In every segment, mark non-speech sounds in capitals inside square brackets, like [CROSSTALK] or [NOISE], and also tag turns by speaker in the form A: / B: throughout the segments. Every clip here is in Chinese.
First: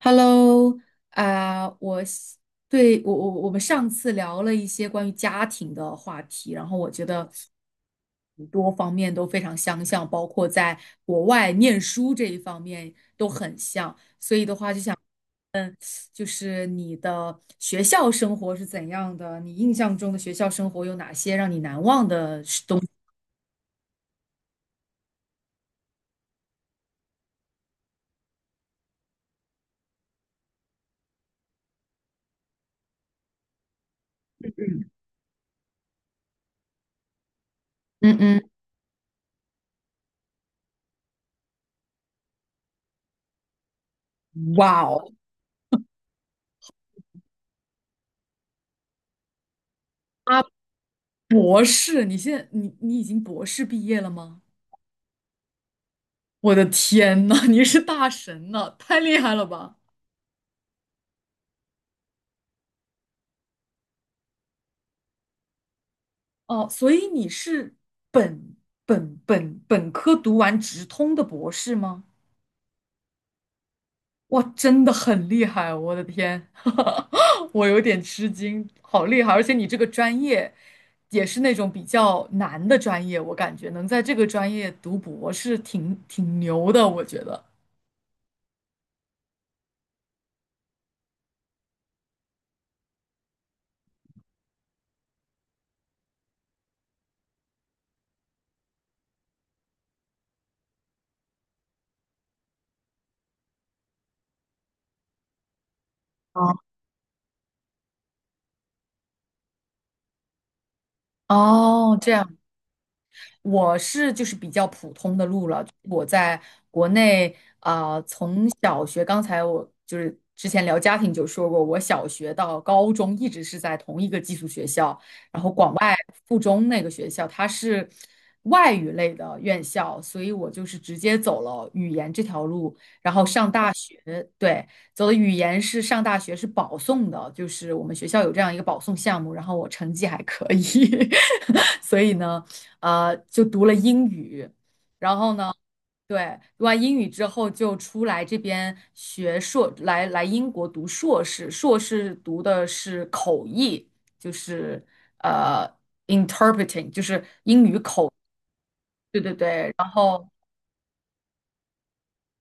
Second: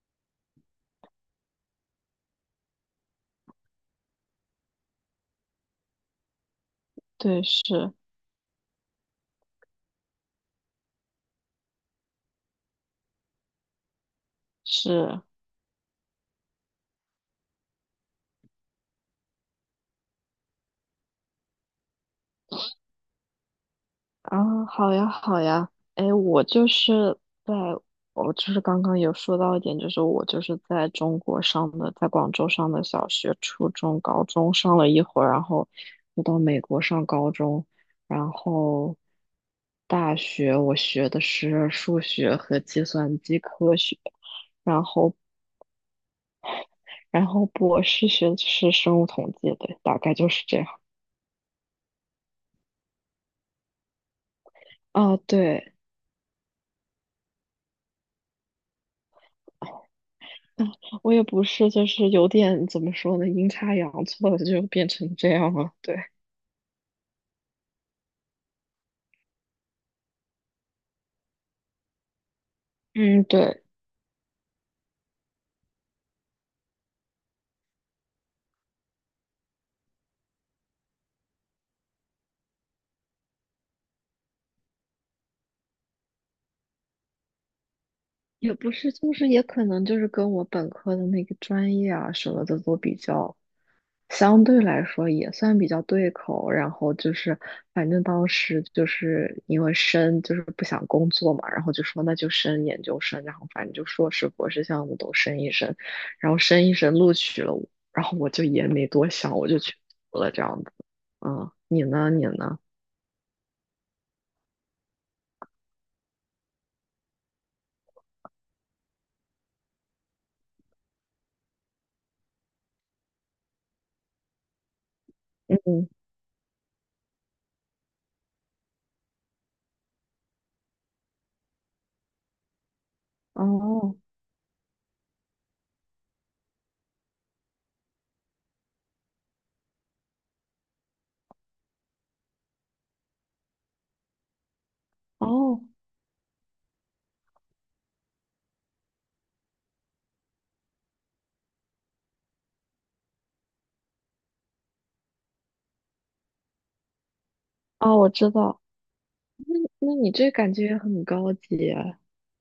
A: Hello，啊、我是对我们上次聊了一些关于家庭的话题，然后我觉得
B: 对，是
A: 很多方面都非常相像，包括在国外念书这一方面都很像。
B: 是
A: 就是你的学校生活是怎样的？你印象中的学校生活有哪些让你难忘的事东西？
B: 啊，好呀好呀，哎，我就是在，我就是刚刚有说到一点，就是我就是在中国上的，在广州上的小学、初中、高中上了一会儿，然后又到美国上高中，
A: 嗯
B: 然
A: 嗯。
B: 后大学我学的是数学和计算机科学，
A: 哇
B: 然
A: 哦。
B: 后然后博士学的是生物统计，对，大概就
A: 啊，
B: 是这样。
A: 博士，你现在你已经博士毕业了吗？
B: 啊，对。
A: 我的天呐，你是大神呐，太厉害了吧！
B: 啊，我也不是，就是有点怎么说呢，阴差阳错的就变成这样了。对，
A: 哦，所以你是本本科读完直通的博士吗？
B: 嗯，对，
A: 哇，真的很厉害啊，我的天，[LAUGHS] 我有点吃惊，好厉害！而且你这个专业也是那种比较难的专业，我感觉能在这个专业读博士挺牛的，我觉得。
B: 也不是，就是也可能就是跟我本科的那个专业啊什么的都比较，相对来说也算比较对口。然后就是，反正当时就是因为就是不想工作嘛，然后就说那就升研究生，然后反正就硕士、博士项目都升一升，然后
A: 哦。
B: 升一升录取了我，然后我就也没多想，我就去读了这样子。嗯，你
A: 哦，这
B: 呢？你
A: 样。
B: 呢？
A: 我是就是比较普通的路了，我在国内从小学，刚才我就是之前聊家庭就说过，我小学到高中一直是在同一个寄宿学校，然后广
B: 嗯，
A: 外附中那个学校它是外语类的院校，所以我就是直接走了语言这条路，然后上大
B: 哦
A: 学，对，走的语言是上大学是保送的，就是我们学校有这样一个保送项目，然后我成绩还可以，[LAUGHS] 所以呢。就读了英语，然后呢，
B: 哦
A: 对，读完英语之后就出来这边学硕，来英国读硕士，硕士读的是口译，就是呃 interpreting，就是英，
B: 哦，我知道。
A: 对对
B: 那
A: 对，然
B: 那你
A: 后。
B: 这感觉也很高级。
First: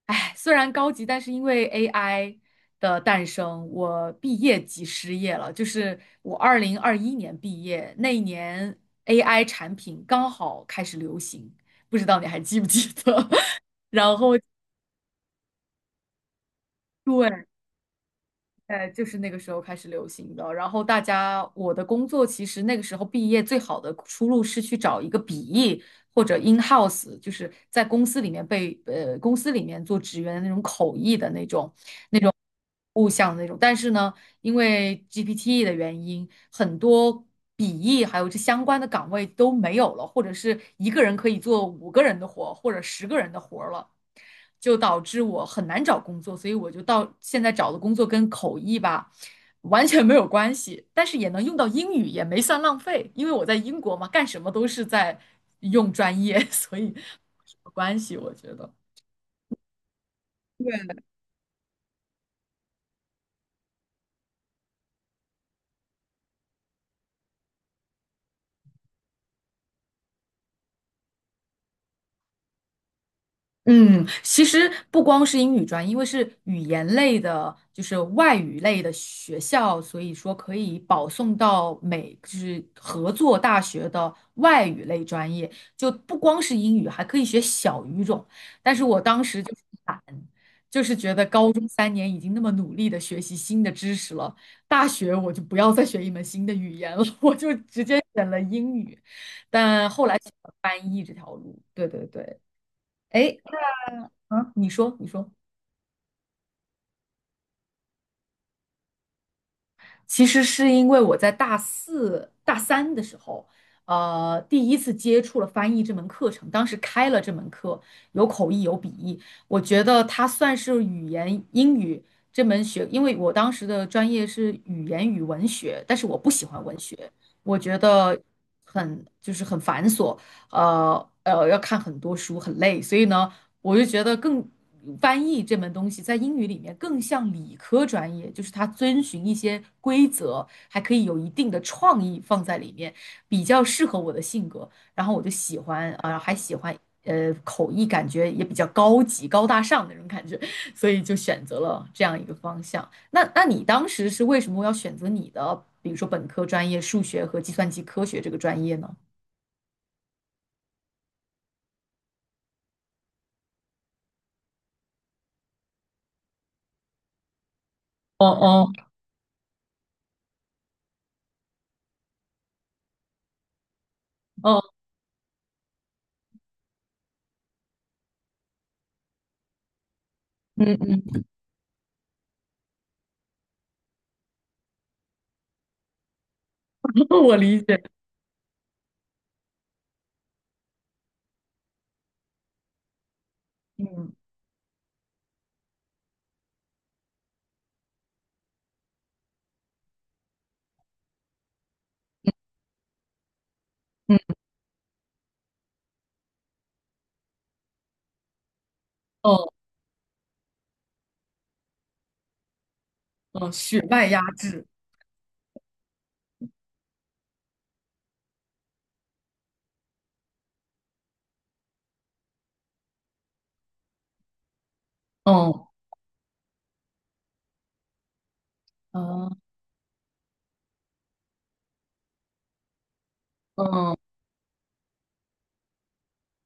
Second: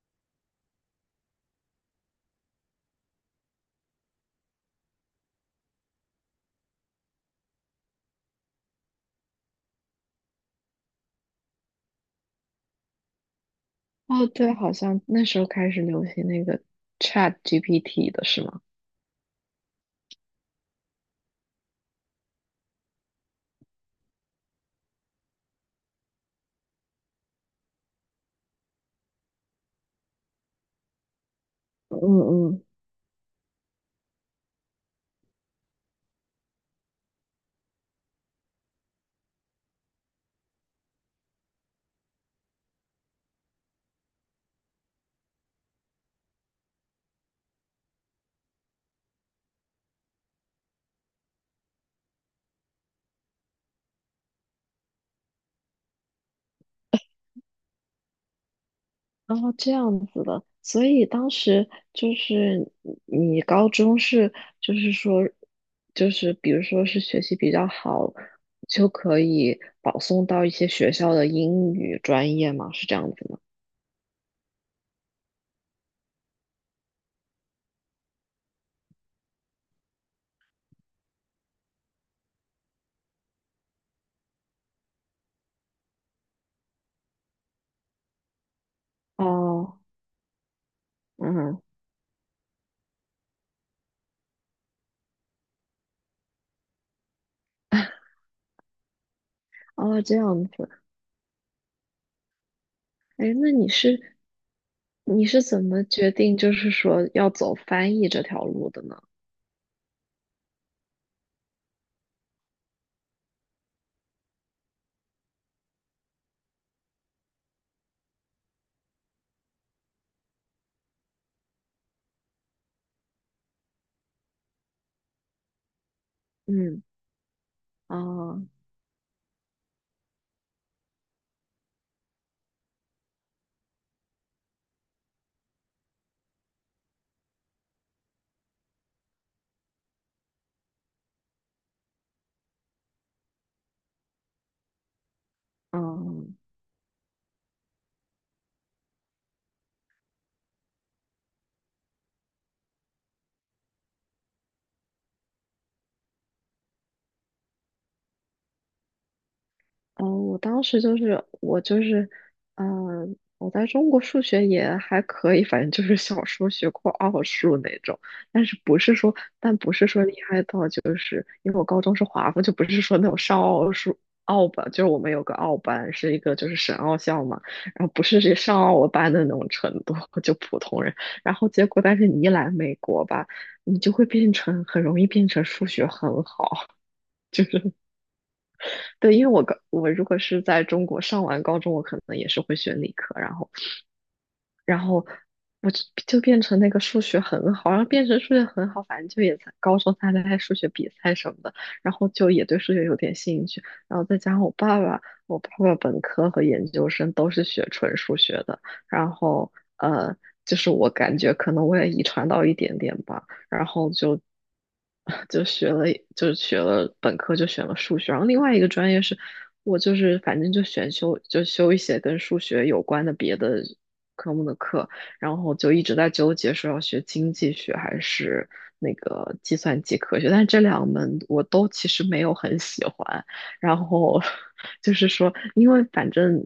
A: 哎，虽然高级，但是因为 AI 的诞生，我毕业即失业了。就是我2021年毕业那一年，AI 产品刚好开始流行，不知道你还记不记得？[LAUGHS] 然
B: 哦，
A: 后
B: 对，好像那时候开始流行那个 Chat
A: 对，
B: GPT 的是吗？
A: 哎，就是那个时候开始流行的。然后大家，我的工作其实那个时候毕业最好的出路是去找一个笔译或者 in house，就是在公司里面公司里面做职员的那种口译的那种。
B: 嗯嗯，
A: 物象的那种。但是呢，因为 GPT 的原因，很多笔译还有这相关的岗位都没有了，或者是一个人可以做5个人的活或者10个人的活了，就导致我很难找工作。所以我就到现在找的工作跟口译吧。完全没有关系，但是也能用到英语，也没算浪费，因为我在英国嘛，干什么都是在用专业，[LAUGHS] 所以没什么关系，我觉得。
B: 哦，这样子的，所
A: 对。
B: 以当时就是你高中是，就是说，就是比如说是学习比较好，就可以保送到一些学校的英语专业吗？是这样子吗？
A: 嗯，其实不光是英语专业，因为是语言类的，就是外语类的学校，所以说可以保送到美，就是合作大学的外语类专业，就不光是英语，还可以学小语种。但是我当时就是
B: 哦，
A: 懒，就是觉得高
B: 嗯，
A: 中3年已经那么努力的学习新的知识了，大学我就不要再学一门新的语言了，[LAUGHS] 我就直接选了英语，但
B: 哦，
A: 后
B: 这
A: 来选
B: 样
A: 了
B: 子，
A: 翻译这条路。对对对。哎，
B: 哎，
A: 诶，
B: 那你是
A: 啊，你说，你
B: 你
A: 说，
B: 是怎么决定就是说要走翻译这条路的呢？
A: 其实是因为我在大四、大三的时候，第一次接触了翻译这门课程，当时开了这门课，有口译，有笔译，我觉得它算是语言英语这门学，因为我当时的专业是语言与文学，但是我不喜欢文
B: 嗯，
A: 学，我觉得
B: 哦。
A: 很就是很繁琐，要看很多书，很累，所以呢。我就觉得更翻译这门东西在英语里面更像理科专业，就是它遵循一些规则，还可以有一定的创意放在里面，比较适合我的性格。然后我就喜欢啊，还
B: 嗯，
A: 喜欢口译，感觉也比较高级、高大上的那种感觉，所以就选择了这样一个方向。那你当时是为什么要选择你的，比如说本科专业数学和计算机科学这个专业呢？
B: 嗯，我当时就是我就是，嗯、我在中国数学也还可以，反正就是小时候学过奥数那种，
A: 哦
B: 但是
A: 哦
B: 不是说，但不是说厉害到就是，因为我高中是华附，就不是说那种上奥数奥
A: 哦，
B: 班，就是我们有个奥班，是一个就是省奥校嘛，然后不是上奥班的那种程度，就普
A: 嗯
B: 通人，
A: 嗯，
B: 然后结果但是你一来美国吧，你就会变成很容易变成数学很好。
A: [LAUGHS] 我理解，
B: 对，因为我高我如果是在中国上完高中，我可能也是会选理科，然后
A: 嗯。
B: 然后我就变成那个数学很好，然后变成数学很好，反正就也在高中参加数学比赛什么的，然后就也对数学有点兴趣，然后再
A: 嗯。
B: 加上我爸爸，我爸爸本科和研究生都是学纯数学的，然
A: 哦。
B: 后呃，就是我感觉可能我也遗传到一点点吧。
A: 嗯，
B: 然
A: 血
B: 后
A: 脉压
B: 就
A: 制，
B: 就学了，就学了本科就选了数学，然后另外一个专业是我就是反正就选修就修一些跟数学有关的别的科目的课，然后
A: 嗯，
B: 就一直在纠结说要学经济学还是那
A: 哦，
B: 个计算机科学，但是这两门我都其实没有很喜欢，然
A: 嗯
B: 后 [LAUGHS] 就是说，因为反正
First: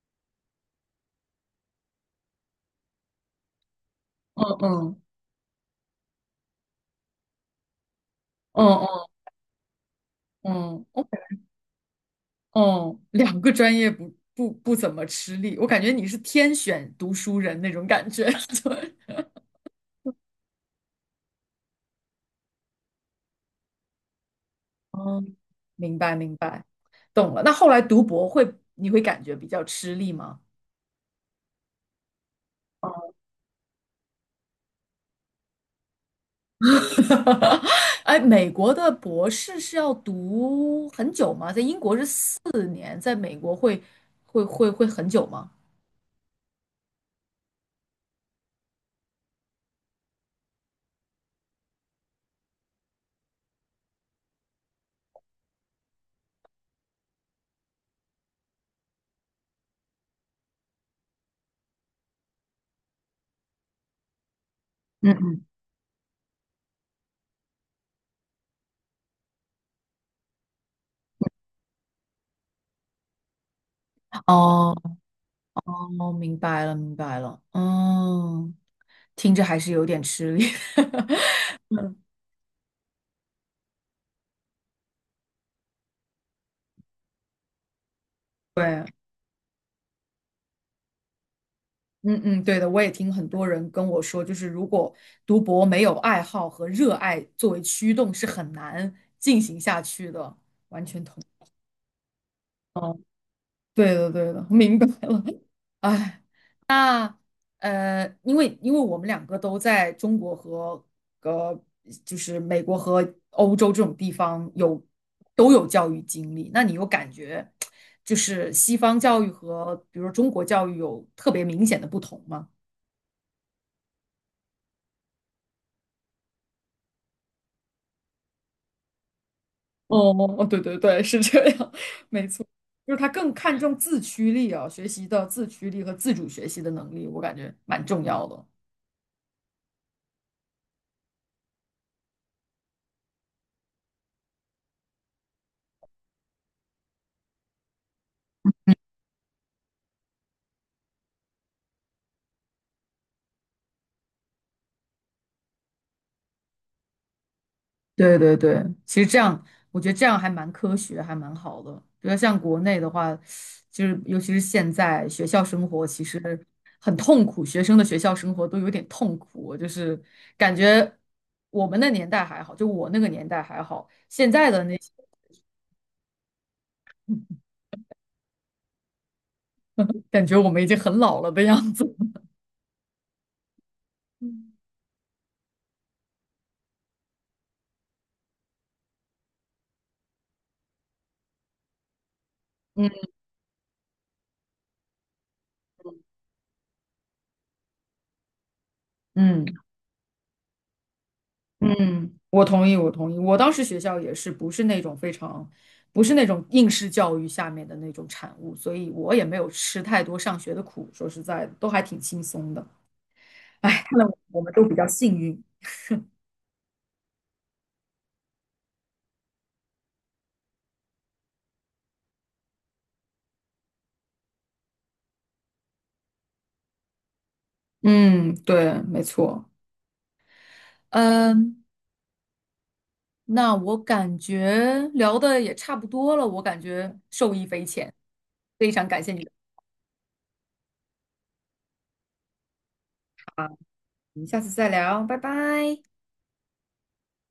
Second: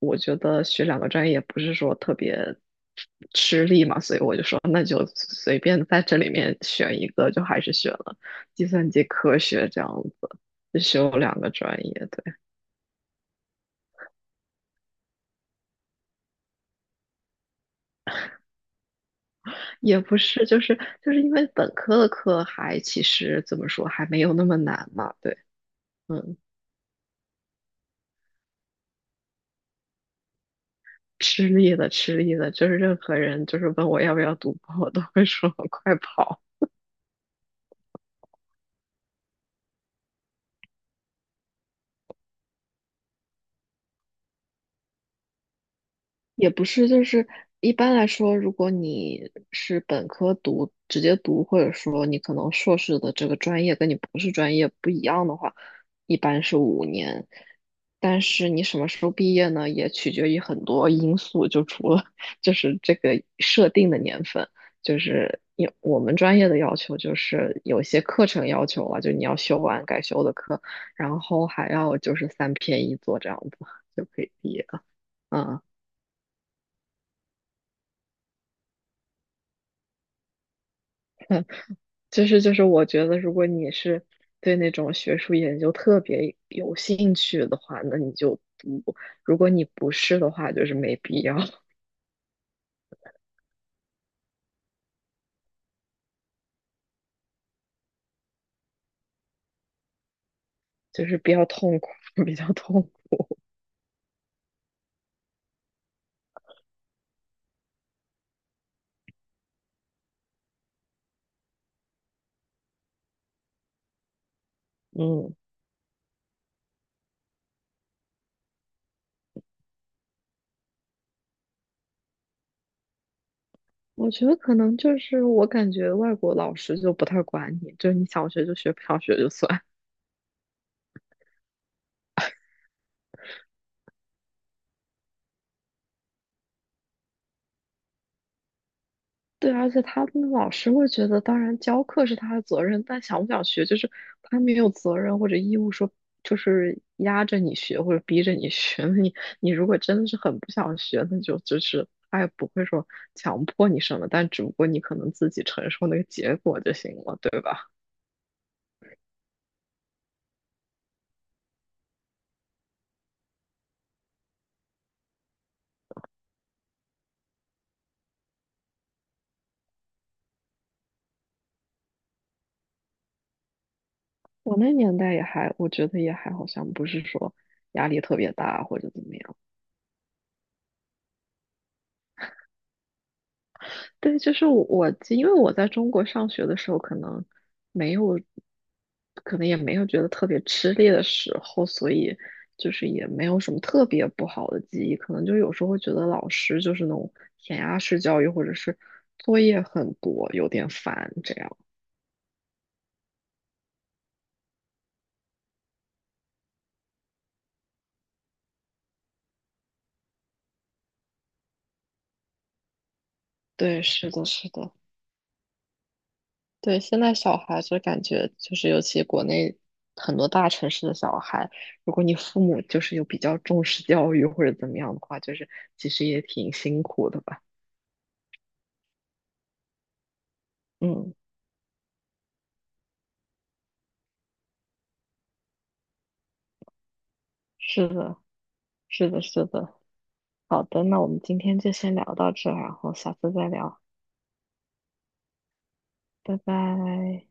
B: 我觉得学两个专业也不是说特别吃力嘛，所以我就
A: 嗯嗯
B: 说那
A: 嗯
B: 就随便在这里面选一个，就还是选了计算机
A: 嗯
B: 科学这样子，就
A: 嗯嗯，
B: 修两个专业。对，
A: 哦两个专业不怎么吃力，我感觉你是天选读书人那种感觉，[LAUGHS] 对，
B: 也不是，就是因为本科的课还其实怎么说还没有那么难嘛，
A: 嗯。
B: 对，
A: 明白明
B: 嗯。
A: 白，懂了。那后来读博会，你会感觉比较吃力吗？
B: 吃力的，吃力的，就是任何人就是问我要不要读博，我都会说 [LAUGHS] 快跑。
A: [LAUGHS] 哎，美国的博士是要读很久吗？在英国是4年，在美国会很久吗？
B: 也不是，就是一般来说，如果你是本科读，直接读，或者说你可能硕士的这个专业跟你博士专业不一样的话，一般是5年。但是你什么时候毕业呢，也取决于很多因素，就除了 [LAUGHS] 就是这个设定的年份，就
A: 嗯
B: 是
A: 嗯，
B: 有我们专业的要求，就是有些课程要求啊，就你要修完该修的课，然后还要就是3篇一作这样子就可以毕业
A: 哦，
B: 了。嗯。
A: 哦，明白了，明白了。嗯，听着还是有点吃力。[LAUGHS] 嗯，
B: 我觉得如果你是对那种学术研究特别有兴趣的话，那你就读；
A: 对，
B: 如果你不是的话，就是没必要，[LAUGHS]
A: 嗯嗯，对的，我也听很多人跟我说，就是如果读博没有爱好和热爱作为驱动，是很难进行下去的。完全
B: 就
A: 同
B: 是比
A: 意。
B: 较痛苦，[LAUGHS] 比较痛苦。
A: 对的，对的，[LAUGHS] 明白了。哎，那因为我们两个都在中国和呃，就是美国和欧洲这种地方有
B: 嗯，
A: 都有教育经历，那你有感觉就是西方教育和比如说中国教育有特别明显的不同吗？
B: 我觉得可能就是我感觉外国老师就不太管你，就是你想学就学，不想学就算。
A: 哦，哦，对对对，是这样，[LAUGHS] 没错，就是他更看重自驱力啊，学习的自驱力和自主学习的能力，我感觉蛮重要的。
B: 对，而且他们老师会觉得，当然教课是他的责任，但想不想学，就是他没有责任或者义务说，就是压着你学或者逼着你学。[LAUGHS] 你如果真的是很不想学，那就就是他也不会说强迫你什么，但只不过你可能自己承受那个结果就行了，对吧？
A: 对对对，其实这样，我觉得这样还蛮科学，还蛮好的。比如像国内的话，就是尤其是现在学校生活其实很痛苦，学生的学校生活都有点痛苦。就是感觉我们那年代还好，就我那个年代还好，现在
B: 我
A: 的
B: 那
A: 那些
B: 年代也还，我觉得也还好像不是说
A: [LAUGHS]
B: 压力特别大或者怎么样。
A: 感觉我们已经很老了的样子。
B: 对，
A: [LAUGHS]
B: 我因为我在中国上学的时候，可能没有，可能也没有觉得特别吃力的时候，所以就是也
A: 嗯
B: 没有什么特别不好的记忆。可能就有时候会觉得老师就是那种填鸭式教育，或者是作
A: 嗯。
B: 业很多，有点烦这样。
A: 嗯，我同意，我同意。我当时学校也是不是那种非常，不是那种应试教育下面的那种产物，所以我也没有吃太多上学的苦。说实在的，都还挺轻松的。哎，
B: 对，
A: 看来
B: 是的，
A: 我
B: 是
A: 们都
B: 的，
A: 比较幸运。
B: 对。现在小孩就感觉就是，尤其国内很多大城市的小孩，如果你父母就是有比较重视教育或者怎么样的话，就是其实也挺辛苦的吧。
A: 嗯，对，没错。
B: 嗯，
A: 嗯，那我感觉聊的也差不多了，我感觉受益匪
B: 是
A: 浅，
B: 的，
A: 非常感
B: 是
A: 谢
B: 的，
A: 你的
B: 是的。好的，那我们今天就先聊到这儿然后下次再
A: 啊，
B: 聊，
A: 我们下次再聊，拜拜。
B: 拜拜。